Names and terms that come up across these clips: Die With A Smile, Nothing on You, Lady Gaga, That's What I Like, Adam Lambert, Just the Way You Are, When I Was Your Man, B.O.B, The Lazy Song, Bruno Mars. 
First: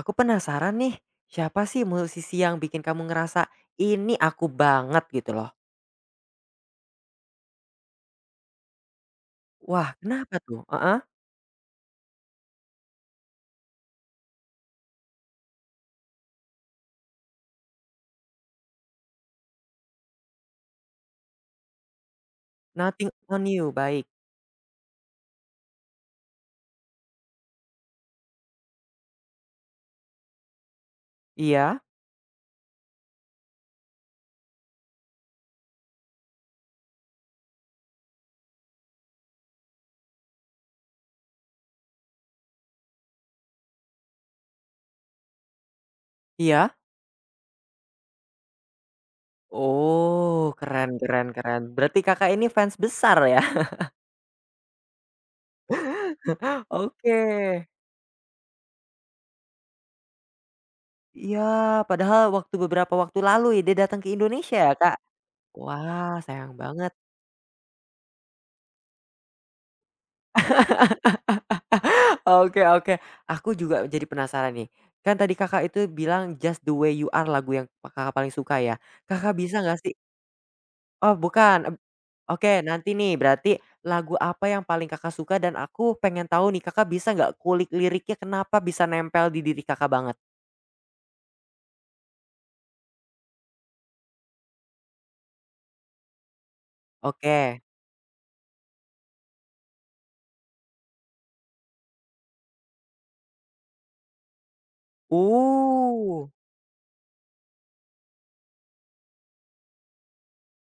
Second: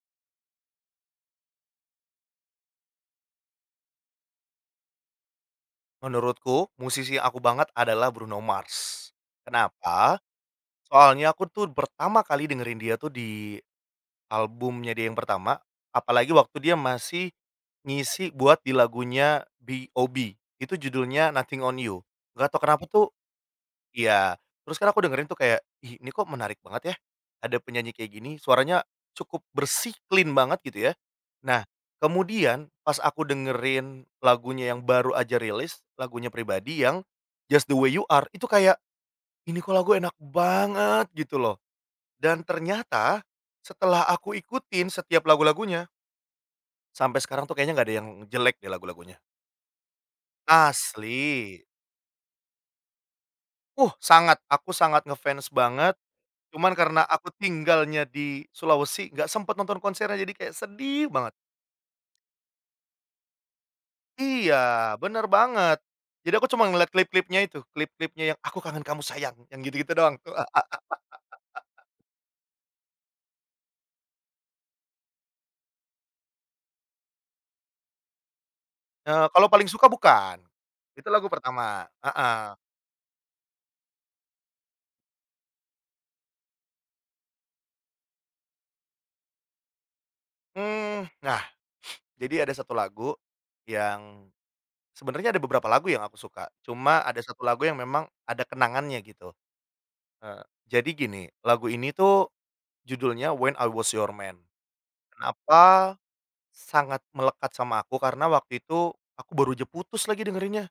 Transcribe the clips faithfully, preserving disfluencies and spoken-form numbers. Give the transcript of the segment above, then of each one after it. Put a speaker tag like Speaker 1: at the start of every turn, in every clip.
Speaker 1: Aku penasaran nih, siapa sih musisi yang bikin kamu ngerasa, "Ini aku banget," gitu loh?
Speaker 2: Menurutku, musisi yang aku banget adalah Bruno Mars.
Speaker 1: Wah,
Speaker 2: Kenapa?
Speaker 1: kenapa tuh? Heeh.
Speaker 2: Soalnya aku tuh pertama kali dengerin dia tuh di albumnya dia yang pertama, apalagi waktu dia masih ngisi buat di lagunya B O.B, itu judulnya Nothing on You. Gak tau kenapa tuh.
Speaker 1: "Nothing on You" baik.
Speaker 2: Iya, terus kan aku dengerin tuh kayak, "Ih, ini kok menarik banget ya, ada penyanyi kayak gini, suaranya cukup bersih, clean banget," gitu ya. Nah,
Speaker 1: Iya
Speaker 2: kemudian pas aku dengerin lagunya yang baru aja rilis, lagunya Pribadi yang Just the Way You Are, itu kayak, "Ini kok lagu enak banget," gitu loh. Dan ternyata setelah aku ikutin setiap lagu-lagunya,
Speaker 1: iya.
Speaker 2: sampai sekarang tuh kayaknya nggak ada yang jelek deh lagu-lagunya.
Speaker 1: Oh, keren keren keren.
Speaker 2: Asli.
Speaker 1: Berarti Kakak ini fans besar ya?
Speaker 2: Uh, sangat, aku sangat ngefans banget. Cuman karena aku
Speaker 1: Oke.
Speaker 2: tinggalnya di Sulawesi, nggak sempet nonton konsernya, jadi kayak sedih banget.
Speaker 1: Iya, padahal waktu beberapa waktu lalu ya dia datang ke
Speaker 2: Iya,
Speaker 1: Indonesia ya, Kak?
Speaker 2: bener banget.
Speaker 1: Wah,
Speaker 2: Jadi aku
Speaker 1: sayang
Speaker 2: cuma ngeliat
Speaker 1: banget.
Speaker 2: klip-klipnya itu, klip-klipnya yang "Aku Kangen Kamu Sayang" yang gitu-gitu doang. Heeh.
Speaker 1: Oke oke. Aku juga jadi penasaran nih, kan tadi Kakak itu bilang "Just the Way You Are" lagu yang Kakak paling suka ya.
Speaker 2: Eee,
Speaker 1: Kakak
Speaker 2: kalau
Speaker 1: bisa
Speaker 2: paling
Speaker 1: nggak
Speaker 2: suka
Speaker 1: sih
Speaker 2: bukan. Itu
Speaker 1: oh
Speaker 2: lagu
Speaker 1: bukan, eb
Speaker 2: pertama,
Speaker 1: oke
Speaker 2: heeh.
Speaker 1: nanti nih berarti lagu apa yang paling Kakak suka dan aku pengen tahu nih Kakak bisa nggak kulik liriknya kenapa bisa nempel di diri Kakak banget?
Speaker 2: Mmm, nah, jadi ada satu lagu yang sebenarnya ada beberapa lagu yang aku suka, cuma ada satu
Speaker 1: Oke.
Speaker 2: lagu yang memang ada kenangannya gitu. Eee, jadi gini, lagu ini tuh judulnya "When I Was Your Man". Kenapa
Speaker 1: Uh,
Speaker 2: sangat melekat sama aku karena waktu itu aku baru aja putus lagi dengerinnya.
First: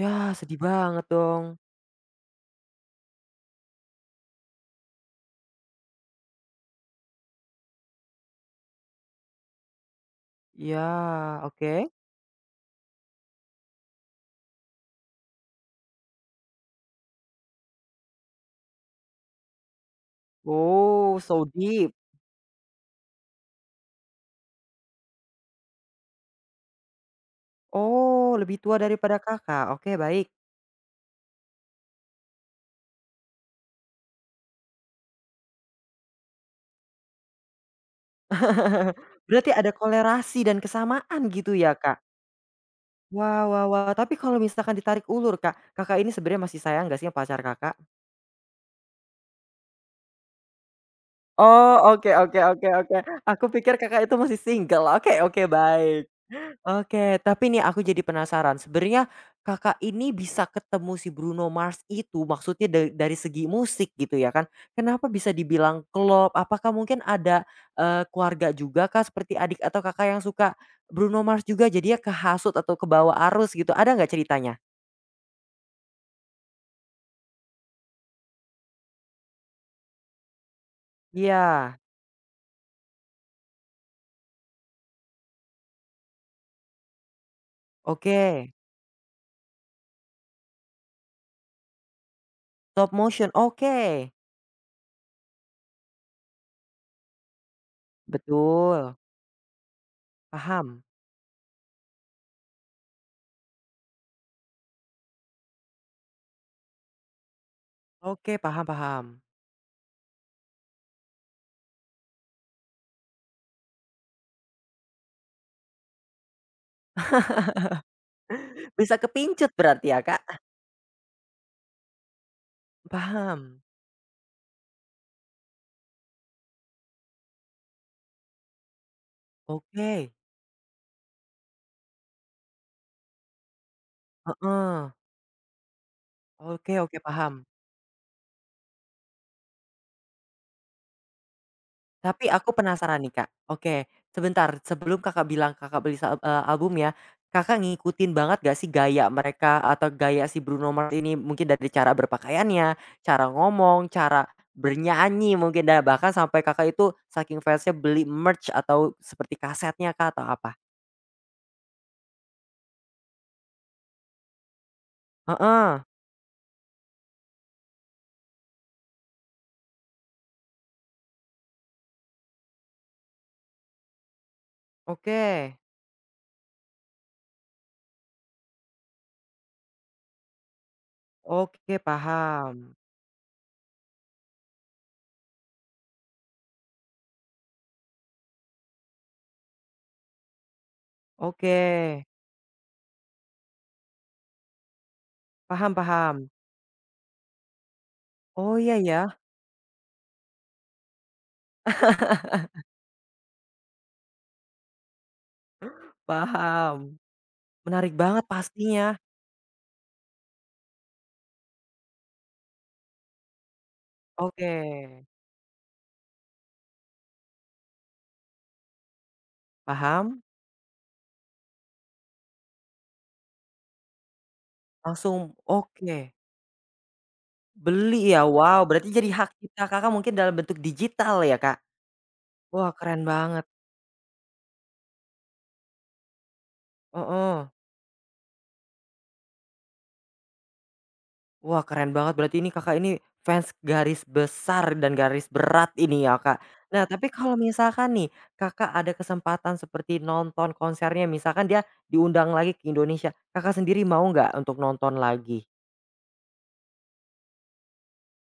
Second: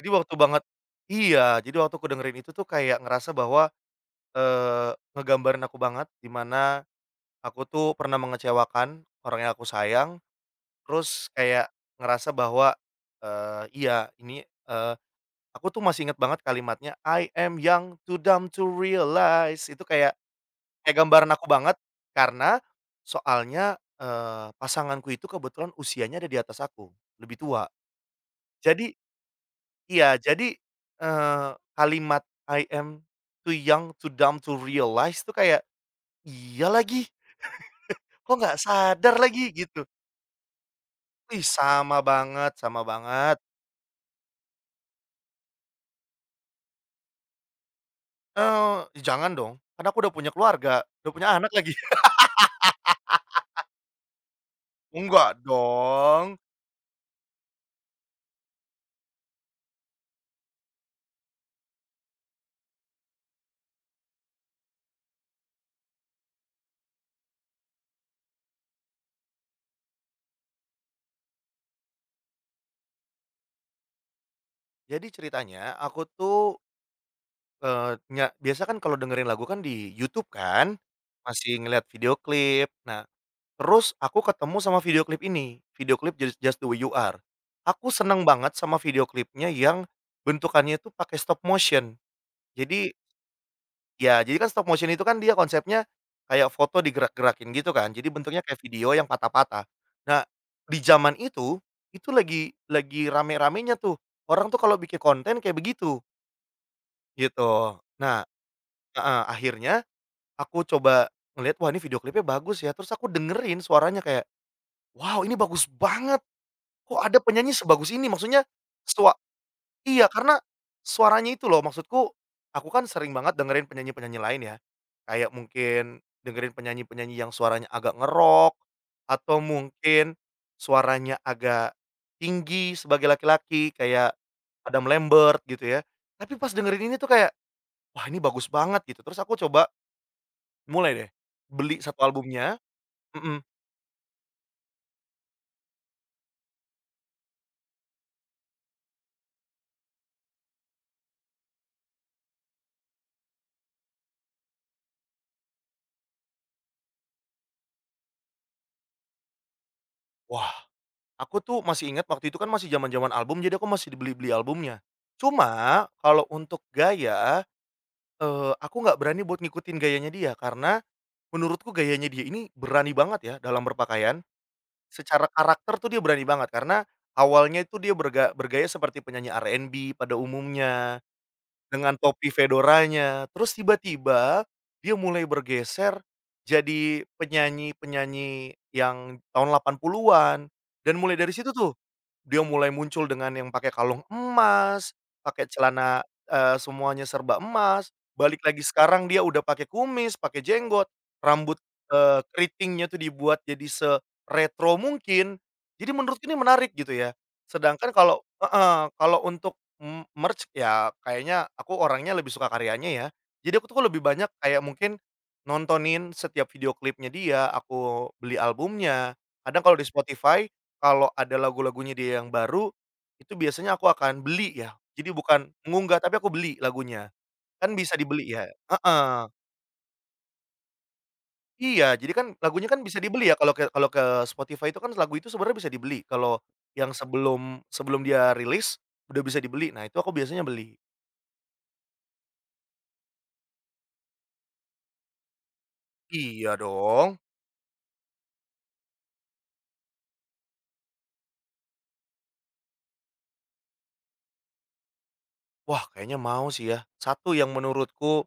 Speaker 2: Jadi
Speaker 1: ya,
Speaker 2: waktu
Speaker 1: sedih
Speaker 2: banget
Speaker 1: banget dong.
Speaker 2: Iya, jadi waktu aku dengerin itu tuh kayak ngerasa bahwa, eee, ngegambarin aku banget dimana aku tuh pernah mengecewakan orang yang aku sayang,
Speaker 1: Ya,
Speaker 2: terus kayak
Speaker 1: oke.
Speaker 2: ngerasa bahwa, eee, iya ini, eee, aku tuh masih inget banget kalimatnya, "I am young, too dumb to realize." Itu kayak kayak
Speaker 1: Oh
Speaker 2: gambaran
Speaker 1: so
Speaker 2: aku banget,
Speaker 1: deep.
Speaker 2: karena soalnya, eee, pasanganku itu kebetulan usianya ada di atas aku, lebih tua.
Speaker 1: Oh lebih tua
Speaker 2: Jadi
Speaker 1: daripada Kakak, oke
Speaker 2: iya,
Speaker 1: baik.
Speaker 2: jadi, eee, kalimat "I am too young, too dumb to realize" tuh kayak, "Iya lagi, kok nggak sadar lagi?"
Speaker 1: Berarti ada
Speaker 2: Gitu.
Speaker 1: kolerasi dan kesamaan
Speaker 2: Ih,
Speaker 1: gitu ya,
Speaker 2: sama
Speaker 1: Kak?
Speaker 2: banget, sama banget.
Speaker 1: Wah wah wah, tapi kalau misalkan ditarik ulur, Kak, Kakak ini sebenarnya masih sayang gak sih sama pacar Kakak?
Speaker 2: Eee, jangan dong, karena aku udah punya keluarga, udah punya anak lagi.
Speaker 1: Oh, oke oke oke oke. Aku pikir Kakak itu masih single. Oke
Speaker 2: Enggak
Speaker 1: oke, baik.
Speaker 2: dong.
Speaker 1: Oke, tapi nih aku jadi penasaran, sebenarnya Kakak ini bisa ketemu si Bruno Mars itu maksudnya da dari segi musik gitu ya kan, kenapa bisa dibilang klop? Apakah mungkin ada, eee, keluarga juga kah seperti adik atau Kakak yang suka Bruno Mars juga jadinya kehasut atau kebawa arus gitu, ada nggak ceritanya?
Speaker 2: Jadi ceritanya, aku tuh Eee, nya biasa kan kalau dengerin lagu kan di YouTube kan, masih
Speaker 1: Iya,
Speaker 2: ngelihat video klip. Nah, terus aku ketemu sama video klip ini, video klip Just Just the Way You Are. Aku
Speaker 1: oke.
Speaker 2: seneng banget sama video klipnya yang bentukannya itu pakai stop motion. Jadi
Speaker 1: Stop motion, oke.
Speaker 2: ya, jadi kan stop motion itu kan dia konsepnya kayak foto digerak-gerakin gitu kan, jadi bentuknya kayak video
Speaker 1: Betul,
Speaker 2: yang patah-patah. Nah, di
Speaker 1: paham.
Speaker 2: zaman itu, itu lagi lagi rame-ramenya tuh, orang tuh kalau bikin konten kayak begitu, gitu. Nah,
Speaker 1: Oke, paham paham.
Speaker 2: heeh, akhirnya aku coba ngeliat wah ini video klipnya bagus ya, terus aku dengerin suaranya kayak, "Wow ini bagus banget, kok ada penyanyi sebagus ini?" Maksudnya
Speaker 1: Bisa
Speaker 2: sua
Speaker 1: kepincut berarti ya,
Speaker 2: iya karena
Speaker 1: Kak?
Speaker 2: suaranya itu loh maksudku, aku kan sering banget
Speaker 1: Paham,
Speaker 2: dengerin penyanyi-penyanyi lain ya, kayak mungkin dengerin penyanyi-penyanyi yang suaranya agak ngerok atau
Speaker 1: oke,
Speaker 2: mungkin suaranya agak tinggi sebagai laki-laki kayak Adam
Speaker 1: heeh,
Speaker 2: Lambert gitu ya, tapi pas
Speaker 1: oke
Speaker 2: dengerin ini
Speaker 1: oke
Speaker 2: tuh kayak,
Speaker 1: paham.
Speaker 2: "Wah ini bagus banget," gitu, terus aku coba mulai deh, beli satu
Speaker 1: Tapi aku
Speaker 2: albumnya.
Speaker 1: penasaran nih, Kak.
Speaker 2: Mhm.
Speaker 1: Oke, sebentar sebelum Kakak bilang Kakak beli sa eee, album ya, Kakak ngikutin banget gak sih gaya mereka atau gaya si Bruno Mars ini? Mungkin dari cara berpakaiannya, cara ngomong, cara bernyanyi mungkin dan bahkan sampai Kakak itu saking fansnya beli merch atau seperti kasetnya kah atau
Speaker 2: Wah,
Speaker 1: apa?
Speaker 2: aku tuh masih ingat waktu itu kan masih zaman-zaman album, jadi aku masih dibeli beli albumnya.
Speaker 1: Heeh,
Speaker 2: Cuma kalau untuk gaya, eee, aku nggak berani buat ngikutin gayanya dia, karena menurutku gayanya dia ini berani banget ya dalam berpakaian.
Speaker 1: oke,
Speaker 2: Secara karakter tuh dia berani banget, karena awalnya itu dia berga bergaya seperti penyanyi R and B pada umumnya,
Speaker 1: oke
Speaker 2: dengan topi
Speaker 1: paham,
Speaker 2: fedoranya. Terus tiba-tiba dia mulai bergeser jadi penyanyi-penyanyi yang tahun delapan puluhan-an, dan mulai dari situ
Speaker 1: oke.
Speaker 2: tuh dia mulai muncul dengan yang pakai kalung emas, pakai
Speaker 1: Paham
Speaker 2: celana,
Speaker 1: paham.
Speaker 2: eee, semuanya serba emas, balik
Speaker 1: Oh,
Speaker 2: lagi
Speaker 1: iya
Speaker 2: sekarang
Speaker 1: ya,
Speaker 2: dia udah pakai kumis, pakai jenggot, rambut, eee, keritingnya tuh dibuat jadi seretro mungkin. Jadi menurutku ini menarik gitu
Speaker 1: paham.
Speaker 2: ya. Sedangkan
Speaker 1: Menarik
Speaker 2: kalau
Speaker 1: banget
Speaker 2: heeh,
Speaker 1: pastinya.
Speaker 2: kalau untuk m merch ya kayaknya aku orangnya lebih suka karyanya ya. Jadi aku tuh lebih banyak
Speaker 1: Oke,
Speaker 2: kayak mungkin nontonin setiap video klipnya dia, aku beli albumnya. Kadang kalau di
Speaker 1: paham,
Speaker 2: Spotify kalau ada lagu-lagunya dia yang baru, itu biasanya aku akan beli ya. Jadi
Speaker 1: langsung
Speaker 2: bukan
Speaker 1: oke,
Speaker 2: mengunggah, tapi aku beli lagunya. Kan bisa
Speaker 1: beli ya?
Speaker 2: dibeli ya,
Speaker 1: Wow, berarti jadi
Speaker 2: heeh.
Speaker 1: hak kita Kakak mungkin dalam bentuk digital ya, Kak?
Speaker 2: Iya, jadi kan lagunya
Speaker 1: Wah,
Speaker 2: kan bisa
Speaker 1: keren
Speaker 2: dibeli ya
Speaker 1: banget,
Speaker 2: kalau ke kalau ke Spotify itu kan lagu itu sebenarnya bisa dibeli. Kalau yang
Speaker 1: heeh.
Speaker 2: sebelum sebelum dia rilis, udah bisa dibeli. Nah, itu aku biasanya beli.
Speaker 1: Wah, keren banget berarti ini Kakak ini fans garis besar dan garis berat ini ya, Kak.
Speaker 2: Iya
Speaker 1: Nah, tapi
Speaker 2: dong.
Speaker 1: kalau misalkan nih, Kakak ada kesempatan seperti nonton konsernya, misalkan dia diundang lagi ke Indonesia, Kakak sendiri mau nggak untuk nonton lagi?
Speaker 2: Wah, kayaknya mau sih ya. Satu yang menurutku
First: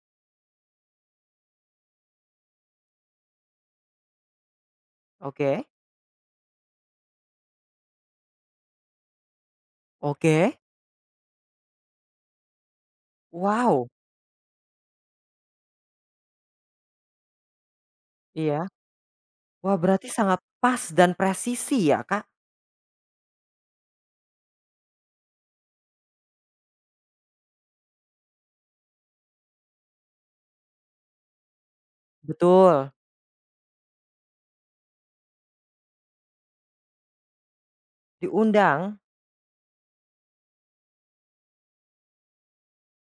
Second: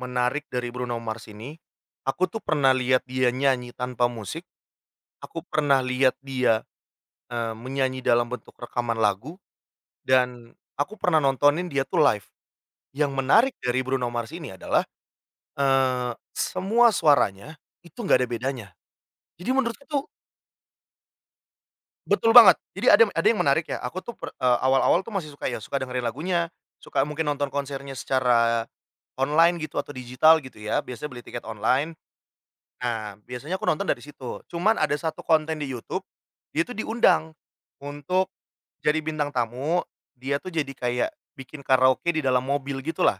Speaker 2: menarik dari Bruno Mars ini, aku tuh pernah lihat dia nyanyi tanpa musik, aku
Speaker 1: Oke.
Speaker 2: pernah lihat dia Eee, menyanyi dalam bentuk rekaman lagu dan
Speaker 1: Oke,
Speaker 2: aku pernah nontonin dia tuh live. Yang menarik dari
Speaker 1: wow.
Speaker 2: Bruno Mars ini adalah, eee, semua suaranya itu nggak ada bedanya.
Speaker 1: Iya.
Speaker 2: Jadi
Speaker 1: Wah
Speaker 2: menurutku tuh
Speaker 1: berarti sangat pas dan presisi ya, Kak?
Speaker 2: betul banget. Jadi ada ada yang menarik ya, aku tuh per eee, awal-awal tuh masih suka ya, suka dengerin lagunya, suka mungkin nonton konsernya secara online gitu atau digital gitu ya, biasanya beli tiket online.
Speaker 1: Betul.
Speaker 2: Nah, biasanya aku nonton dari situ. Cuman ada satu konten di YouTube, dia tuh diundang untuk
Speaker 1: Diundang?
Speaker 2: jadi bintang tamu, dia tuh jadi kayak bikin karaoke di dalam mobil gitulah.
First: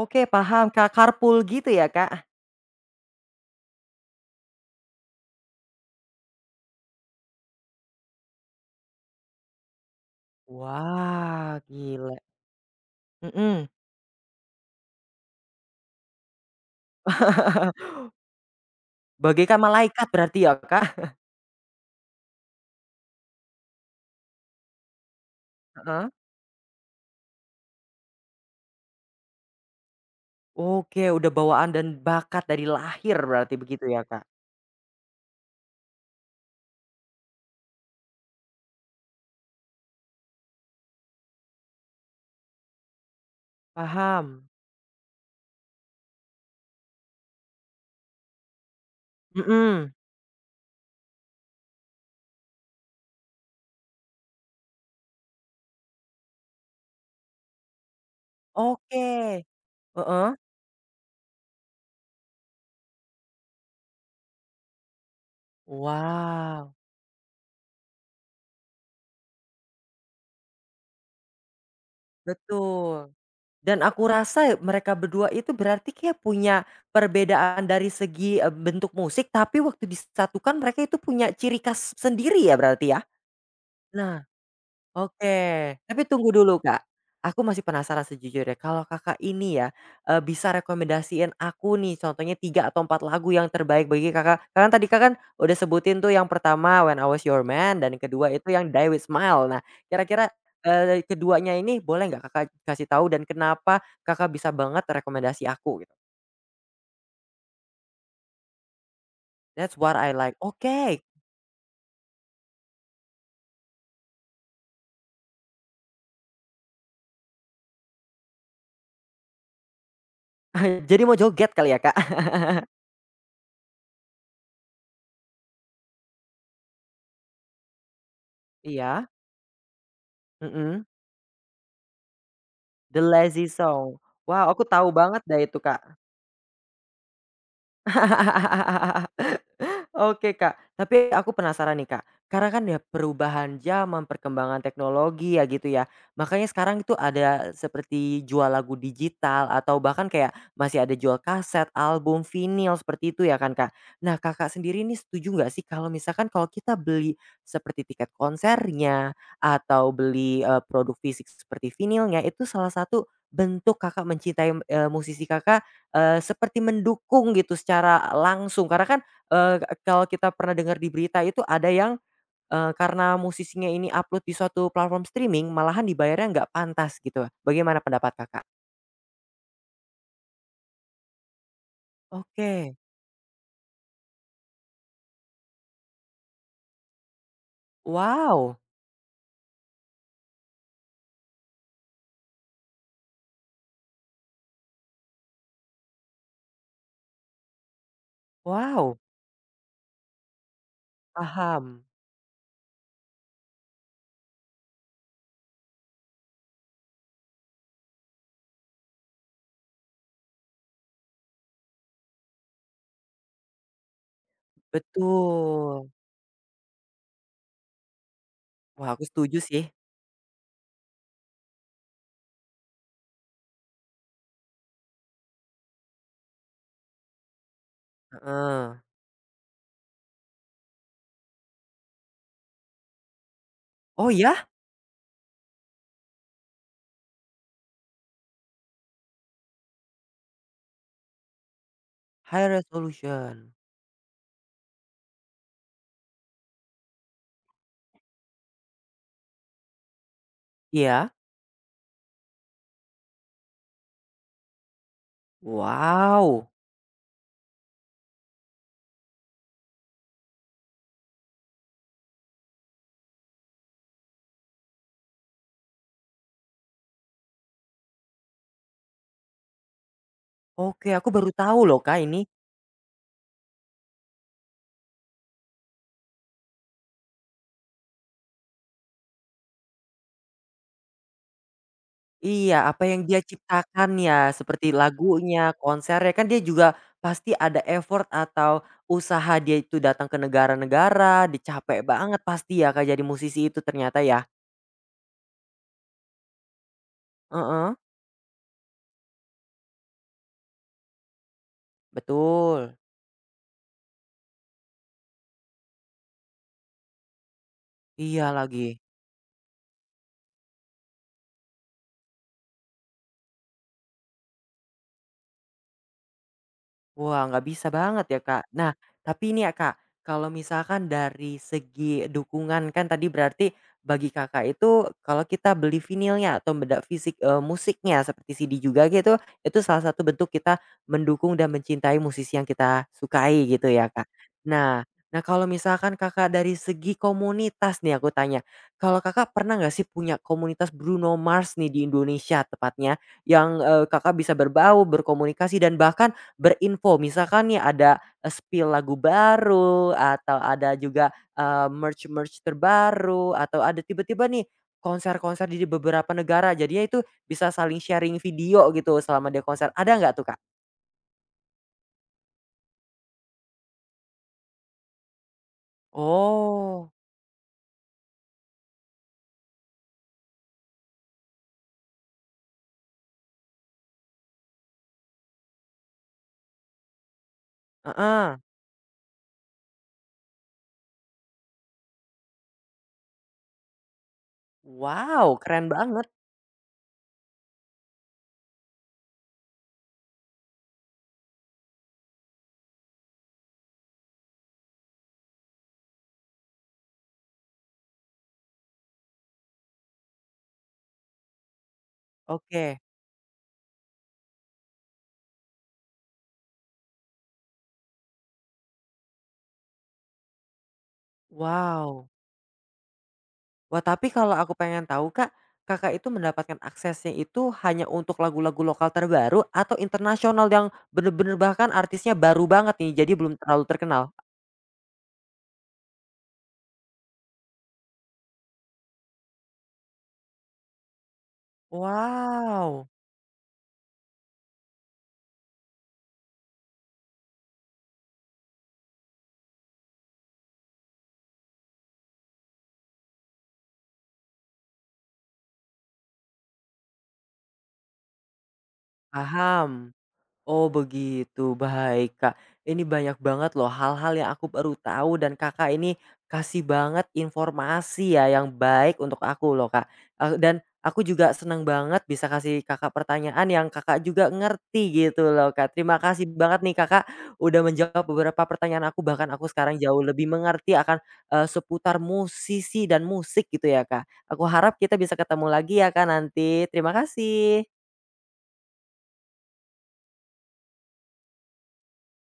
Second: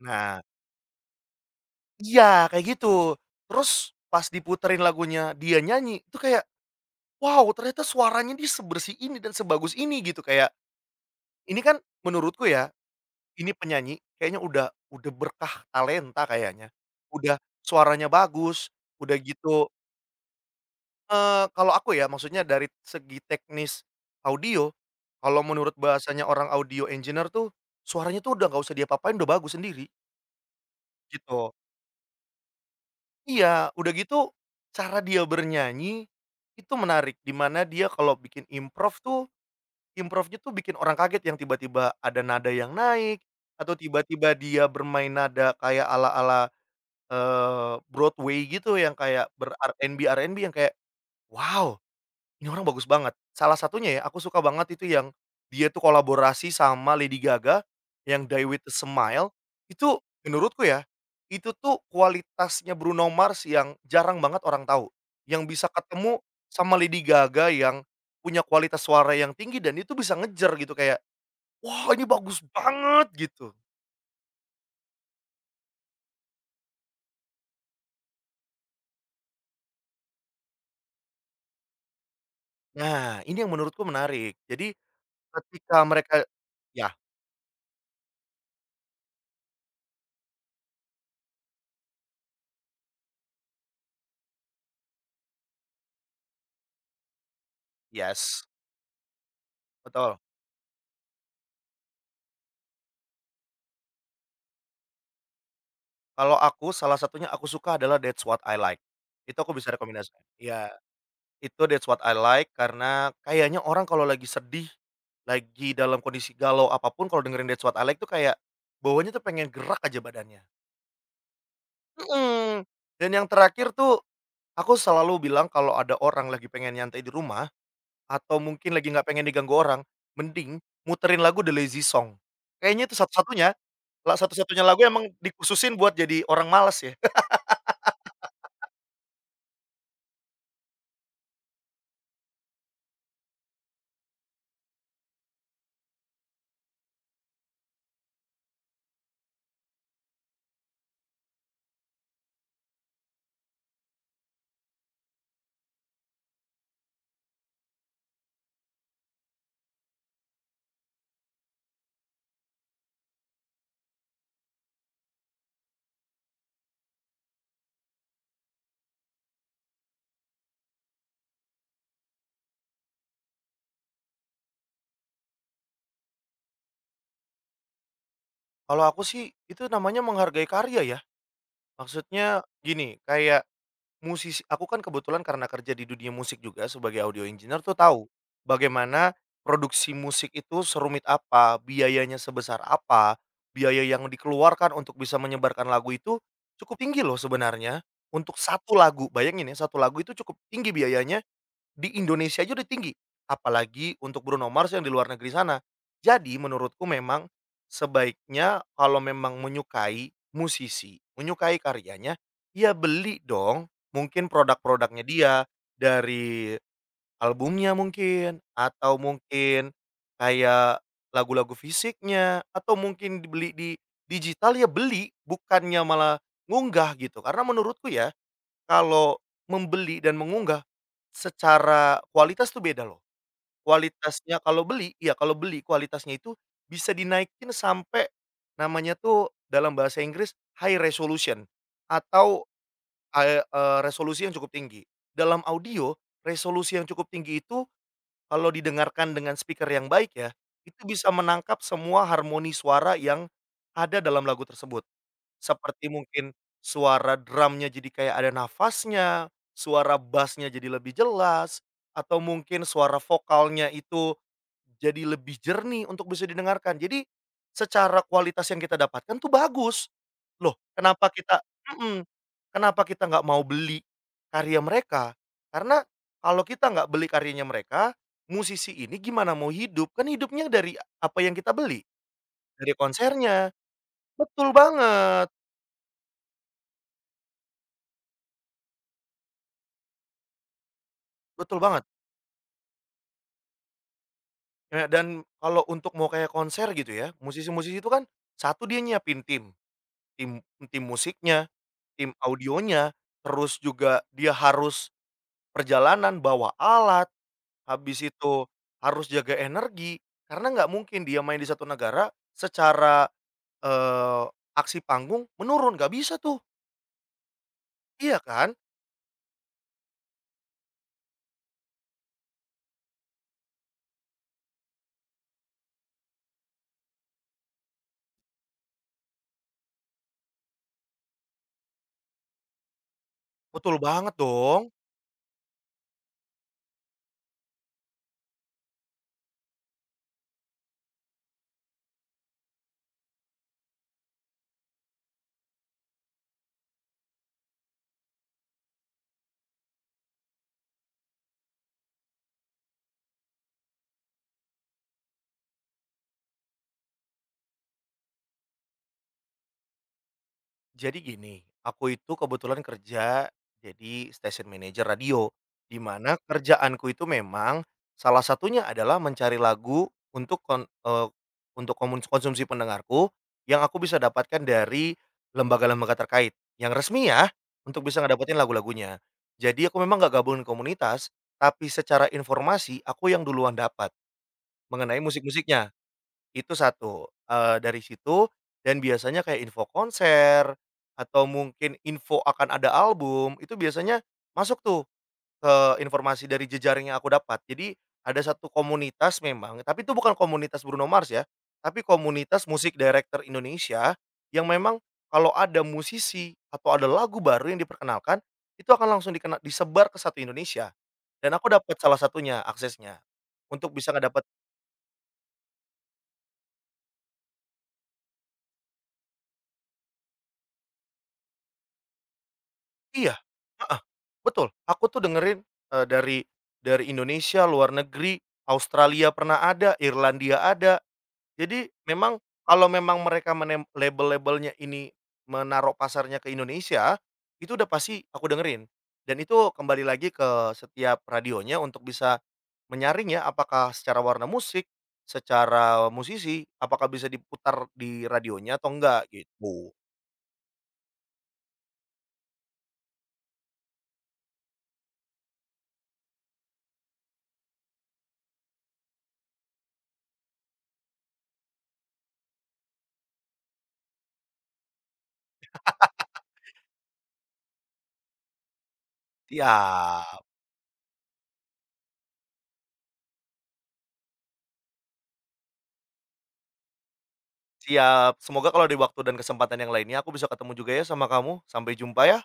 Speaker 1: Oke paham, Kak, carpool gitu ya, Kak?
Speaker 2: iya kayak gitu. Terus pas diputerin lagunya dia nyanyi, itu kayak, wow ternyata suaranya dia sebersih ini dan sebagus ini gitu, kayak
Speaker 1: Wah,
Speaker 2: ini kan
Speaker 1: gila.
Speaker 2: menurutku ya, ini
Speaker 1: Mhm.
Speaker 2: penyanyi kayaknya udah udah berkah talenta kayaknya. Udah suaranya bagus, udah
Speaker 1: Bagaikan
Speaker 2: gitu
Speaker 1: malaikat berarti ya, Kak?
Speaker 2: Eee, kalau aku ya, maksudnya dari segi teknis audio, kalau menurut
Speaker 1: Heeh,
Speaker 2: bahasanya orang audio engineer tuh, suaranya tuh udah nggak usah dia apa-apain, udah bagus sendiri,
Speaker 1: oke udah
Speaker 2: gitu.
Speaker 1: bawaan dan bakat dari lahir berarti
Speaker 2: Iya,
Speaker 1: begitu
Speaker 2: udah
Speaker 1: ya,
Speaker 2: gitu
Speaker 1: Kak?
Speaker 2: cara dia bernyanyi itu menarik, dimana dia kalau bikin improv tuh, improvnya tuh bikin orang kaget yang tiba-tiba ada nada yang naik, atau tiba-tiba
Speaker 1: Paham.
Speaker 2: dia bermain nada kayak ala-ala, eee, Broadway gitu yang kayak ber rb
Speaker 1: Mhm,
Speaker 2: B R and B yang kayak, "Wow, ini orang bagus banget." Salah satunya ya, aku suka banget itu yang dia tuh kolaborasi sama Lady Gaga, yang Die With A
Speaker 1: oke,
Speaker 2: Smile, itu
Speaker 1: heeh.
Speaker 2: menurutku ya, itu tuh kualitasnya Bruno Mars yang jarang banget orang tahu. Yang bisa ketemu
Speaker 1: Wow.
Speaker 2: sama Lady Gaga yang punya kualitas suara yang tinggi dan itu bisa ngejar gitu kayak, "Wah, ini bagus banget!"
Speaker 1: Betul.
Speaker 2: gitu.
Speaker 1: Dan aku rasa mereka berdua itu berarti kayak punya perbedaan dari segi, eee, bentuk musik, tapi waktu disatukan mereka itu punya ciri khas sendiri ya berarti ya?
Speaker 2: Nah, ini yang menurutku
Speaker 1: Nah,
Speaker 2: menarik. Jadi
Speaker 1: oke,
Speaker 2: ketika
Speaker 1: tapi
Speaker 2: mereka
Speaker 1: tunggu dulu, Kak.
Speaker 2: ya,
Speaker 1: Aku masih penasaran sejujurnya, kalau Kakak ini ya, eee, bisa rekomendasiin aku nih contohnya tiga atau empat lagu yang terbaik bagi Kakak karena tadi Kakak kan udah sebutin tuh yang pertama When I Was Your Man dan yang kedua
Speaker 2: yes,
Speaker 1: itu yang Die With Smile. Nah,
Speaker 2: betul.
Speaker 1: kira-kira, eee, keduanya ini boleh nggak Kakak kasih tahu dan kenapa Kakak bisa banget rekomendasi aku gitu?
Speaker 2: Kalau aku salah satunya aku suka adalah That's What I Like. Itu aku bisa
Speaker 1: That's What I
Speaker 2: rekomendasikan.
Speaker 1: Like.
Speaker 2: Iya,
Speaker 1: Oke,
Speaker 2: itu That's What I Like karena kayaknya orang kalau lagi sedih, lagi dalam kondisi galau apapun, kalau dengerin That's What I Like tuh kayak bawahnya tuh pengen gerak aja badannya.
Speaker 1: jadi mau joget kali ya, Kak?
Speaker 2: Mhm. Dan yang terakhir tuh aku selalu bilang kalau ada orang lagi pengen nyantai di rumah atau mungkin lagi nggak
Speaker 1: Iya,
Speaker 2: pengen diganggu orang, mending
Speaker 1: mhm.
Speaker 2: muterin lagu The Lazy Song. Kayaknya itu
Speaker 1: The Lazy
Speaker 2: satu-satunya
Speaker 1: Song.
Speaker 2: la
Speaker 1: Wow,
Speaker 2: satu-satunya
Speaker 1: aku
Speaker 2: lagu
Speaker 1: tahu
Speaker 2: emang
Speaker 1: banget dah itu,
Speaker 2: dikhususin
Speaker 1: Kak.
Speaker 2: buat jadi orang malas ya.
Speaker 1: Heeh heeh heeh heeh heeh. Oke Kak, tapi aku penasaran nih Kak, karena kan ya perubahan zaman, perkembangan teknologi ya gitu ya, makanya sekarang itu ada seperti jual lagu digital atau bahkan kayak masih ada jual kaset, album, vinyl seperti itu ya kan Kak. Nah Kakak sendiri ini setuju nggak sih kalau misalkan kalau kita beli seperti tiket konsernya atau beli, eee, produk fisik seperti vinilnya itu salah satu bentuk Kakak mencintai, eee, musisi Kakak, eee, seperti mendukung gitu secara langsung karena kan Eee, kalau kita pernah dengar di berita itu ada yang, eee, karena musisinya ini upload di suatu platform streaming malahan dibayarnya nggak pantas gitu. Bagaimana pendapat Kakak?
Speaker 2: Kalau aku sih, itu namanya menghargai karya ya. Maksudnya
Speaker 1: Oke.
Speaker 2: gini, kayak musisi aku kan kebetulan karena kerja di dunia musik juga sebagai audio engineer tuh tahu,
Speaker 1: Wow
Speaker 2: bagaimana produksi musik itu serumit apa, biayanya sebesar apa, biaya yang dikeluarkan untuk bisa menyebarkan lagu itu cukup tinggi loh sebenarnya, untuk satu
Speaker 1: wow,
Speaker 2: lagu. Bayangin ya, satu lagu itu cukup tinggi biayanya,
Speaker 1: paham.
Speaker 2: di Indonesia aja udah tinggi, apalagi untuk Bruno Mars yang di luar negeri sana. Jadi menurutku memang sebaiknya kalau memang menyukai musisi, menyukai karyanya, ya beli dong mungkin produk-produknya dia,
Speaker 1: Betul.
Speaker 2: dari albumnya mungkin,
Speaker 1: Wah
Speaker 2: atau
Speaker 1: aku setuju sih.
Speaker 2: mungkin kayak lagu-lagu fisiknya, atau mungkin dibeli di digital ya beli, bukannya malah ngunggah gitu. Karena menurutku ya
Speaker 1: Heeh.
Speaker 2: kalau membeli dan mengunggah, secara kualitas tuh beda loh.
Speaker 1: Oh
Speaker 2: Kualitasnya
Speaker 1: ya?
Speaker 2: kalau beli ya, kalau beli kualitasnya itu bisa dinaikin sampai namanya tuh dalam bahasa Inggris high resolution atau,
Speaker 1: High
Speaker 2: eee
Speaker 1: resolution.
Speaker 2: eee, resolusi yang cukup tinggi. Dalam audio, resolusi yang cukup tinggi itu kalau didengarkan dengan speaker yang baik ya, itu bisa
Speaker 1: Iya?
Speaker 2: menangkap semua harmoni suara yang ada dalam lagu tersebut. Seperti mungkin
Speaker 1: Wow.
Speaker 2: suara drumnya jadi kayak ada nafasnya, suara bassnya jadi lebih jelas, atau mungkin suara vokalnya itu jadi lebih jernih untuk bisa didengarkan. Jadi secara kualitas yang kita dapatkan tuh bagus. Loh,
Speaker 1: Oke
Speaker 2: kenapa
Speaker 1: aku baru
Speaker 2: kita
Speaker 1: tahu loh Kak
Speaker 2: mhm,
Speaker 1: ini.
Speaker 2: kenapa kita nggak mau beli karya mereka? Karena kalau kita nggak beli karyanya mereka, musisi ini gimana mau hidup? Kan hidupnya dari apa yang kita beli,
Speaker 1: Iya,
Speaker 2: dari
Speaker 1: apa yang dia
Speaker 2: konsernya.
Speaker 1: ciptakan ya,
Speaker 2: Betul
Speaker 1: seperti
Speaker 2: banget,
Speaker 1: lagunya, konsernya, kan dia juga pasti ada effort atau usaha dia itu datang ke negara-negara, dia
Speaker 2: betul banget.
Speaker 1: capek banget pasti ya Kak, jadi musisi itu ternyata ya?
Speaker 2: Ya dan kalau untuk mau kayak konser gitu ya,
Speaker 1: Heeh,
Speaker 2: musisi-musisi itu kan satu dia nyiapin tim, tim tim musiknya, tim
Speaker 1: betul.
Speaker 2: audionya, terus juga dia harus perjalanan bawa alat, habis
Speaker 1: Iya
Speaker 2: itu
Speaker 1: lagi.
Speaker 2: harus jaga energi karena nggak mungkin dia main di satu negara secara, eee, aksi panggung menurun, nggak bisa tuh,
Speaker 1: Wah, nggak bisa banget
Speaker 2: iya
Speaker 1: ya, Kak.
Speaker 2: kan?
Speaker 1: Nah, tapi ini ya, Kak, kalau misalkan dari segi dukungan kan tadi berarti bagi Kakak itu kalau kita beli vinilnya atau benda fisik, eee, musiknya seperti C D juga gitu, itu salah satu bentuk kita mendukung dan mencintai musisi yang kita sukai gitu
Speaker 2: Betul
Speaker 1: ya, Kak.
Speaker 2: banget dong.
Speaker 1: Nah, nah kalau misalkan Kakak dari segi komunitas nih aku tanya, kalau Kakak pernah nggak sih punya komunitas Bruno Mars nih di Indonesia tepatnya yang, eee, Kakak bisa berbau berkomunikasi dan bahkan berinfo misalkan nih ada, eee, spill lagu baru atau ada juga, eee, merch-merch terbaru atau ada tiba-tiba nih konser-konser di beberapa negara jadinya itu bisa saling sharing video gitu selama dia konser, ada nggak tuh, Kak?
Speaker 2: Jadi gini, aku itu kebetulan kerja jadi station manager radio, di mana kerjaanku
Speaker 1: Oh,
Speaker 2: itu memang salah satunya adalah mencari lagu untuk kon eee, untuk komun konsumsi pendengarku yang aku bisa dapatkan dari lembaga-lembaga terkait, yang resmi ya, untuk bisa ngedapetin
Speaker 1: heeh.
Speaker 2: lagu-lagunya. Jadi aku memang nggak gabungin komunitas, tapi secara informasi aku yang duluan dapat mengenai
Speaker 1: Wow, keren
Speaker 2: musik-musiknya.
Speaker 1: banget.
Speaker 2: Itu satu, eee, dari situ dan biasanya kayak info konser atau mungkin info akan ada album, itu biasanya masuk tuh ke informasi dari jejaring yang aku dapat. Jadi ada satu komunitas memang, tapi itu bukan komunitas Bruno Mars ya, tapi komunitas musik
Speaker 1: Oke,
Speaker 2: director Indonesia yang memang kalau ada musisi atau ada lagu baru yang diperkenalkan, itu akan langsung dikena disebar ke satu Indonesia dan aku dapat salah
Speaker 1: wow.
Speaker 2: satunya aksesnya untuk
Speaker 1: Wah,
Speaker 2: bisa
Speaker 1: tapi
Speaker 2: ngedapat
Speaker 1: kalau aku pengen tahu Kak, Kakak itu mendapatkan aksesnya itu hanya untuk lagu-lagu lokal terbaru atau internasional yang bener-bener bahkan artisnya baru banget nih, jadi
Speaker 2: iya,
Speaker 1: belum terlalu terkenal?
Speaker 2: betul, aku tuh dengerin, eee, dari dari Indonesia, luar negeri, Australia pernah ada, Irlandia ada. Jadi memang kalau
Speaker 1: Wow,
Speaker 2: memang mereka menem label-labelnya ini menaruh pasarnya ke Indonesia, itu udah pasti aku dengerin. Dan itu kembali lagi ke setiap radionya untuk bisa menyaring ya, apakah secara warna musik, secara musisi, apakah bisa diputar di radionya atau enggak gitu.
Speaker 1: paham. Oh begitu, baik Kak. Ini banyak banget loh hal-hal yang aku baru tahu dan Kakak ini kasih banget informasi ya yang baik untuk aku loh Kak. Eh, dan aku juga seneng banget bisa kasih Kakak pertanyaan yang Kakak juga ngerti gitu loh Kak. Terima kasih banget nih Kakak udah menjawab beberapa pertanyaan aku bahkan aku
Speaker 2: Iya.
Speaker 1: sekarang jauh lebih mengerti akan eh, seputar musisi dan musik gitu ya Kak. Aku harap kita bisa ketemu lagi ya Kak nanti. Terima kasih.
Speaker 2: Siap, semoga kalau di waktu dan kesempatan yang lainnya aku bisa ketemu juga ya sama kamu. Sampai jumpa ya.